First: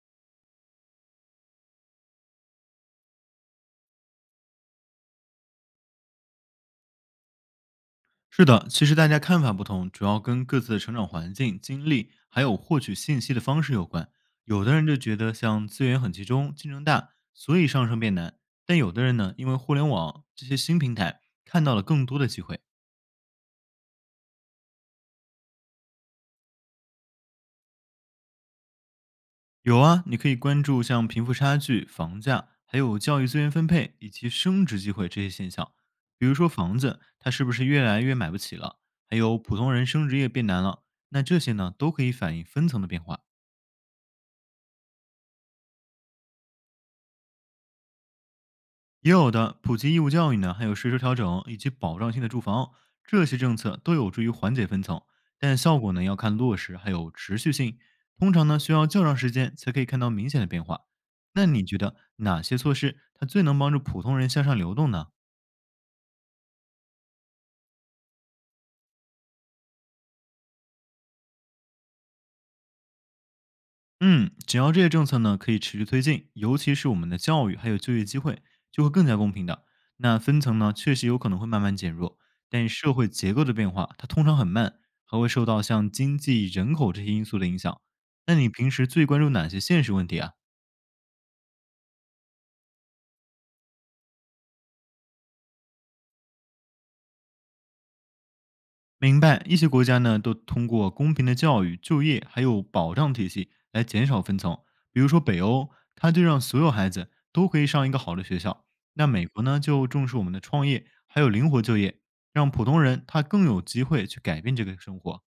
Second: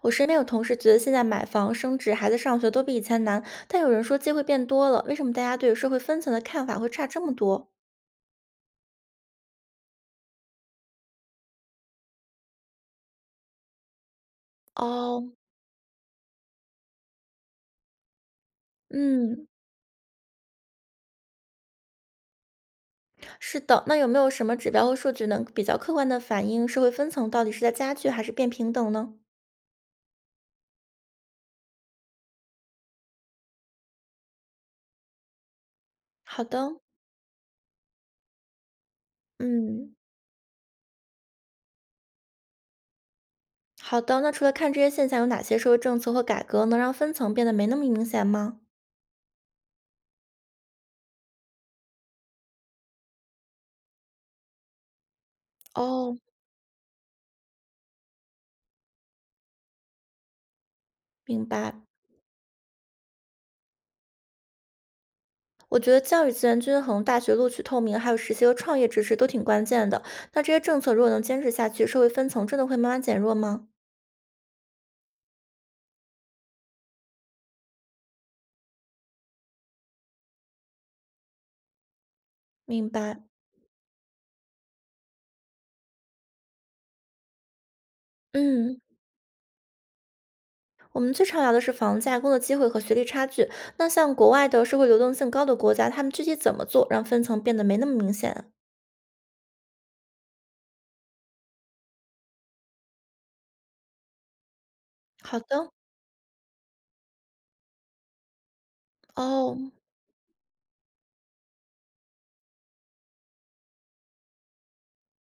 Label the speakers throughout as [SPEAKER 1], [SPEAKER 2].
[SPEAKER 1] 我身边有同事觉得现在买房、升职、孩子上学都比以前难，但有人说机会变多了，为什么大家对社会分层的看法会差这么多？
[SPEAKER 2] 是的，其实大家看法不同，主要跟各自的成长环境、经历，还有获取信息的方式有关。有的人就觉
[SPEAKER 1] 哦，
[SPEAKER 2] 得像资源很集中、竞争大，所以上升变难；但有的人呢，
[SPEAKER 1] 嗯，
[SPEAKER 2] 因为互联网这些新平台，看到了更多的机会。
[SPEAKER 1] 是的，那有没有什么指标和数据能比较客观的反映社会分层到底是在加剧还是变平等呢？
[SPEAKER 2] 有啊，你可以关注像贫富差距、房价，还有教育资源分配以及升职机会这些现象。比如
[SPEAKER 1] 好
[SPEAKER 2] 说
[SPEAKER 1] 的，
[SPEAKER 2] 房子，它是不是越来越买不起了？还有普通人
[SPEAKER 1] 嗯，
[SPEAKER 2] 升职也变难了？那这些呢，都可以反映分层的变化。
[SPEAKER 1] 好的。那除了看这些现象，有哪些社会政策或改革能让分层变得没那么明显吗？
[SPEAKER 2] 也有的普及义务教育呢，还有税收调整以及保障性的住房，这些政策都有助于缓解分层，但效果呢要
[SPEAKER 1] 哦，
[SPEAKER 2] 看落实还有持续性，通常呢需要较长时间才可以看到明显的变化。
[SPEAKER 1] 明
[SPEAKER 2] 那你
[SPEAKER 1] 白。
[SPEAKER 2] 觉得哪些措施它最能帮助普通人向上流动呢？
[SPEAKER 1] 我觉得教育资源均衡、大学录取透明，还有实习和创业支持都挺关键的。那这些政策如果能坚持下去，社会分层真的会慢慢减弱吗？
[SPEAKER 2] 嗯，只要这些政策呢可以持续推进，尤其是我们的教育还有就业机会，就会更加公平的。那分层呢，确实有可能会慢慢减弱，但
[SPEAKER 1] 明
[SPEAKER 2] 社会
[SPEAKER 1] 白。
[SPEAKER 2] 结构的变化，它通常很慢，还会受到像经济、人口这些因素的影响。那你平
[SPEAKER 1] 嗯，
[SPEAKER 2] 时最关注哪些现实问题啊？
[SPEAKER 1] 我们最常聊的是房价、工作机会和学历差距。那像国外的社会流动性高的国家，他们具体怎么做让分层变得没那么明显啊。
[SPEAKER 2] 明白，一些国家呢都通过公平的教育、就业还有保障体系来减少分层。比如说
[SPEAKER 1] 好
[SPEAKER 2] 北
[SPEAKER 1] 的，
[SPEAKER 2] 欧，它就让所有孩子都可以上一个好的学校。那美国
[SPEAKER 1] 哦，
[SPEAKER 2] 呢，就重视我们的创业还有灵活就业，让普通人他更有机会去改变这个生活。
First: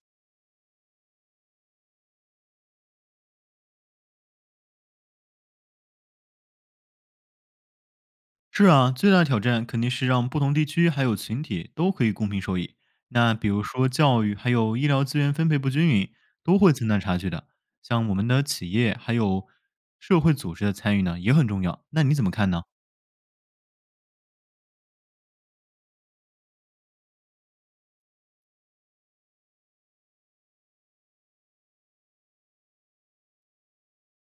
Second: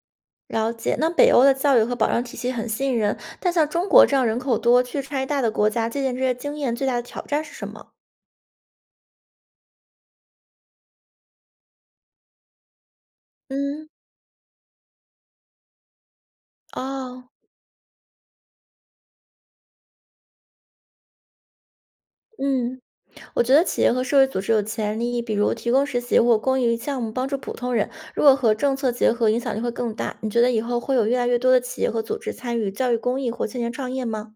[SPEAKER 1] 了解。那北欧的教育和保障体系很吸引人，但像中国这样人口多、区域差异大的国家，借鉴这些经验最大的挑战是什么？
[SPEAKER 2] 是啊，最大挑战肯定是让不同地区还有群体都可以公平受益。那比如
[SPEAKER 1] 嗯，
[SPEAKER 2] 说教育还有医疗资源分配不均匀，都会增大差
[SPEAKER 1] 哦，
[SPEAKER 2] 距的。像我们的企业还有社会组织的参与呢，也很重要。那你怎么看呢？
[SPEAKER 1] 嗯。我觉得企业和社会组织有潜力，比如提供实习或公益项目帮助普通人，如果和政策结合，影响力会更大。你觉得以后会有越来越多的企业和组织参与教育公益或青年创业吗？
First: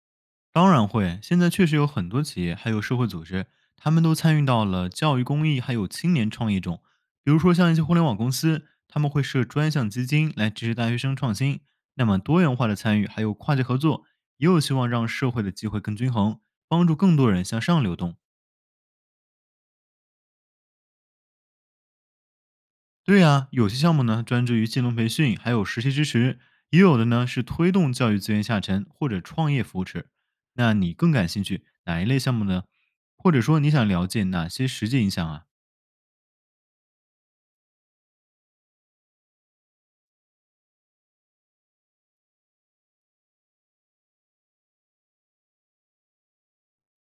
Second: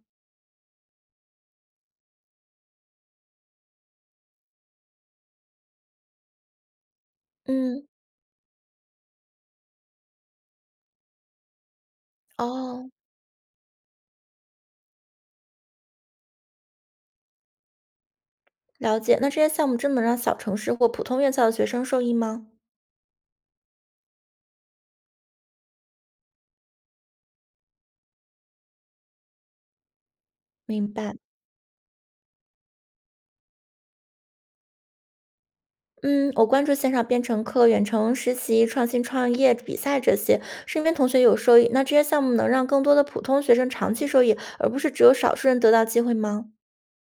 [SPEAKER 2] 当然会，现在确实有很多企业还有社会组织，他们都参与到了教育公益还有青年创业中。比如说，像一些
[SPEAKER 1] 嗯，
[SPEAKER 2] 互联网公司，他们会设专项基金来支持大学生创新。那么，多元化的
[SPEAKER 1] 哦，
[SPEAKER 2] 参与还有跨界合作，也有希望让社会的机会更均衡，帮助更多人向上流动。
[SPEAKER 1] 了解。那这些项目真的能让小城市或普通院校的学生受益吗？
[SPEAKER 2] 对呀，有些项目呢专注于技能培训，还有实习支持；也有的呢是推动教育资源下沉或者创业扶持。那
[SPEAKER 1] 明
[SPEAKER 2] 你更
[SPEAKER 1] 白。
[SPEAKER 2] 感兴趣哪一类项目呢？或者说你想了解哪些实际影响啊？
[SPEAKER 1] 嗯，我关注线上编程课、远程实习、创新创业比赛这些，身边同学有受益。那这些项目能让更多的普通学生长期受益，而不是只有少数人得到机会吗？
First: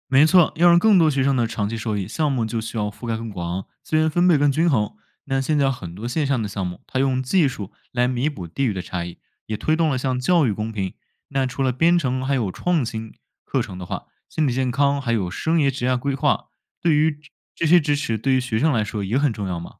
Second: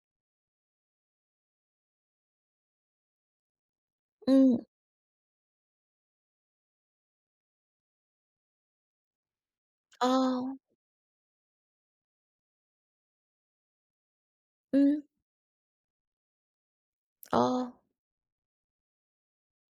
[SPEAKER 2] 没错，要让更多学生呢长期受益，项目就需要覆盖更广，资源分配更
[SPEAKER 1] 嗯，
[SPEAKER 2] 均衡。那现在很多线上的项目，它用技术来弥补地域的差异，也推动了像教育
[SPEAKER 1] 哦，
[SPEAKER 2] 公平。那除了编程还有创新课程的话，心理健康
[SPEAKER 1] 嗯，
[SPEAKER 2] 还有生涯职业规划，对于这这
[SPEAKER 1] 哦，
[SPEAKER 2] 些支持，对于学生来说也很重要嘛。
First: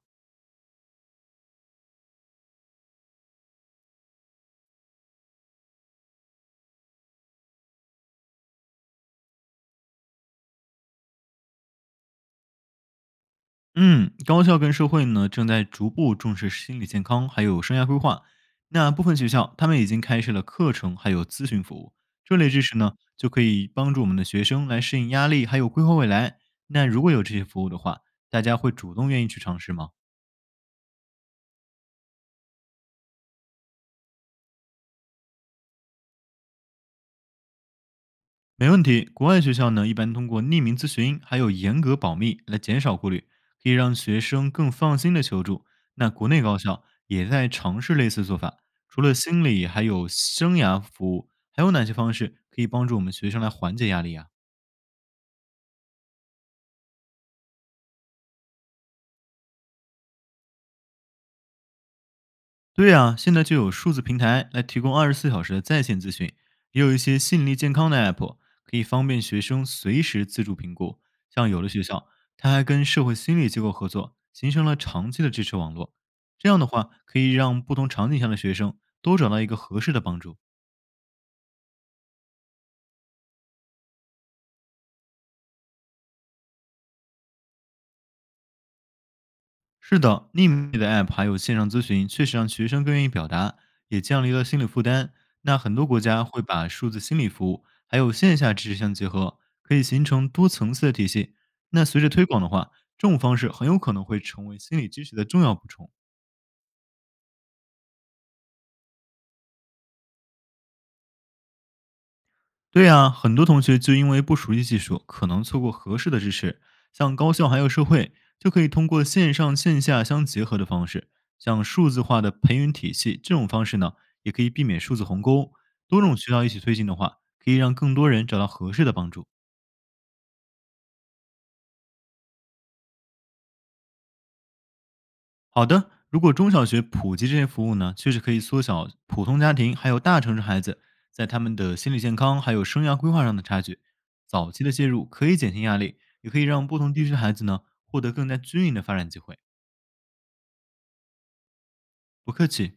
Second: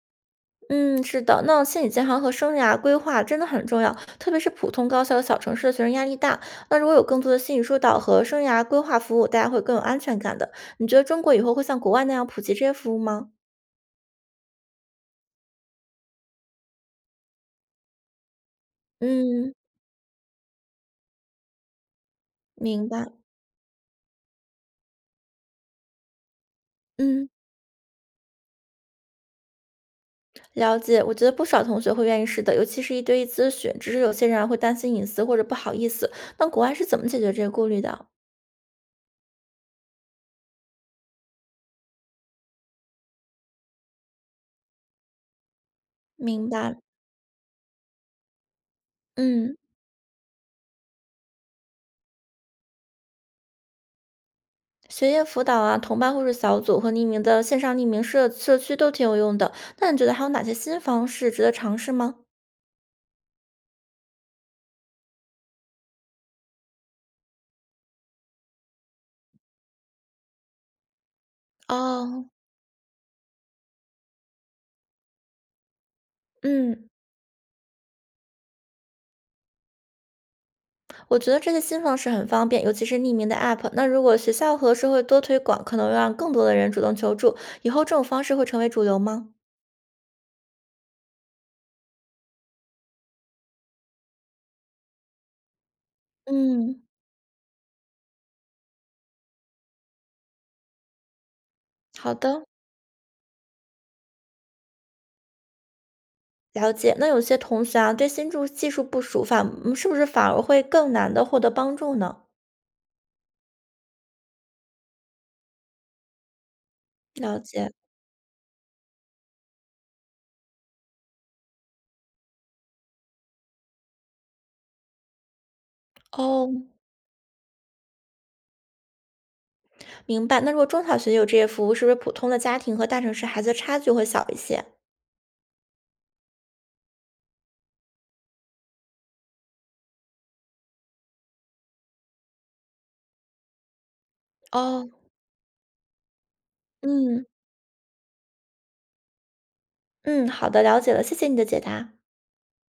[SPEAKER 1] 嗯，是的，那心理健康和生涯规划真的很重要，特别是普通高校和小城市的学生压力大。那如果有更多的心理疏导和生涯规划服务，大家会更有安全感的。你觉得中国以后会像国外那样普及这些服务吗？
[SPEAKER 2] 嗯，高校跟社会呢正在逐步重视心理健康，还有生涯规划。那部分学
[SPEAKER 1] 嗯，
[SPEAKER 2] 校他们已经开设了课程，还有咨询服务。这类知识
[SPEAKER 1] 明
[SPEAKER 2] 呢，
[SPEAKER 1] 白。
[SPEAKER 2] 就可以帮助我们的学生来适应压力，还有规划未来。那如果有
[SPEAKER 1] 嗯，
[SPEAKER 2] 这些服务的话，大家会主动愿意去尝试吗？
[SPEAKER 1] 了解。我觉得不少同学会愿意试的，尤其是一对一咨询，只是有些人啊会担心隐私或者不好意思。那国外是怎么解决这个顾虑的？
[SPEAKER 2] 没问题。国外学校呢，一般通过匿名咨询还有严格保密来减少顾虑，可以让学生更放心的求助。那国内
[SPEAKER 1] 明
[SPEAKER 2] 高
[SPEAKER 1] 白。
[SPEAKER 2] 校也在尝试类似做法，除了心
[SPEAKER 1] 嗯。
[SPEAKER 2] 理，还有生涯服务，还有哪些方式可以帮助我们学生来缓解压力啊？
[SPEAKER 1] 学业辅导啊、同伴互助小组和匿名的线上匿名社区都挺有用的。那你觉得还有哪些新方式值得尝试吗？
[SPEAKER 2] 对呀，现在就有数字平台来提供24小时的在线咨询，也有一些心理健康的 app 可以方便学生随时自助评估。像有的学校，
[SPEAKER 1] 哦，
[SPEAKER 2] 它还跟社会心理机构合作，形成了长期的支持网络。这样的
[SPEAKER 1] 嗯，
[SPEAKER 2] 话，可以让不同场景下的学生都找到一个合适的帮助。
[SPEAKER 1] 我觉得这些新方式很方便，尤其是匿名的 App。那如果学校和社会多推广，可能让更多的人主动求助。以后这种方式会成为主流吗？
[SPEAKER 2] 是的，匿名的 App 还有线上咨询，确实让学生更愿意表达，也降低了心理负担。那很多国家会把
[SPEAKER 1] 嗯，
[SPEAKER 2] 数字心理服务还有线下知识相结合，可以形成多层次的体系。那随着
[SPEAKER 1] 好
[SPEAKER 2] 推广
[SPEAKER 1] 的，
[SPEAKER 2] 的话，这种方式很有可能会成为心理支持的重要补充。
[SPEAKER 1] 了解。那有些同学啊，对新助技术不熟，是不是反而会更难的获得帮助呢？
[SPEAKER 2] 对呀、很多同学就因为不熟悉技术，可能错过合适的支持。像高
[SPEAKER 1] 了
[SPEAKER 2] 校还有
[SPEAKER 1] 解。
[SPEAKER 2] 社会，就可以通过线上线下相结合的方式，像数字化的培训体系这种方式呢，也可以避免数字鸿沟。多种渠道一
[SPEAKER 1] 哦，
[SPEAKER 2] 起推进的话，可以让更多人找到合适的帮助。
[SPEAKER 1] 明白。那如果中小学有这些服务，是不是普通的家庭和大城市孩子差距会小一些？
[SPEAKER 2] 好的，如果中小学普及这些服务呢，确实可以缩小普通家庭还有大城市孩子在他们的心理健康还有生涯规划上的差距。早期的介
[SPEAKER 1] 哦，
[SPEAKER 2] 入可以减轻压力，也可以让不同地区的
[SPEAKER 1] 嗯
[SPEAKER 2] 孩子呢获得更加均匀的发展机会。
[SPEAKER 1] 嗯，好的，了解了，谢谢你的解答。
[SPEAKER 2] 不客气。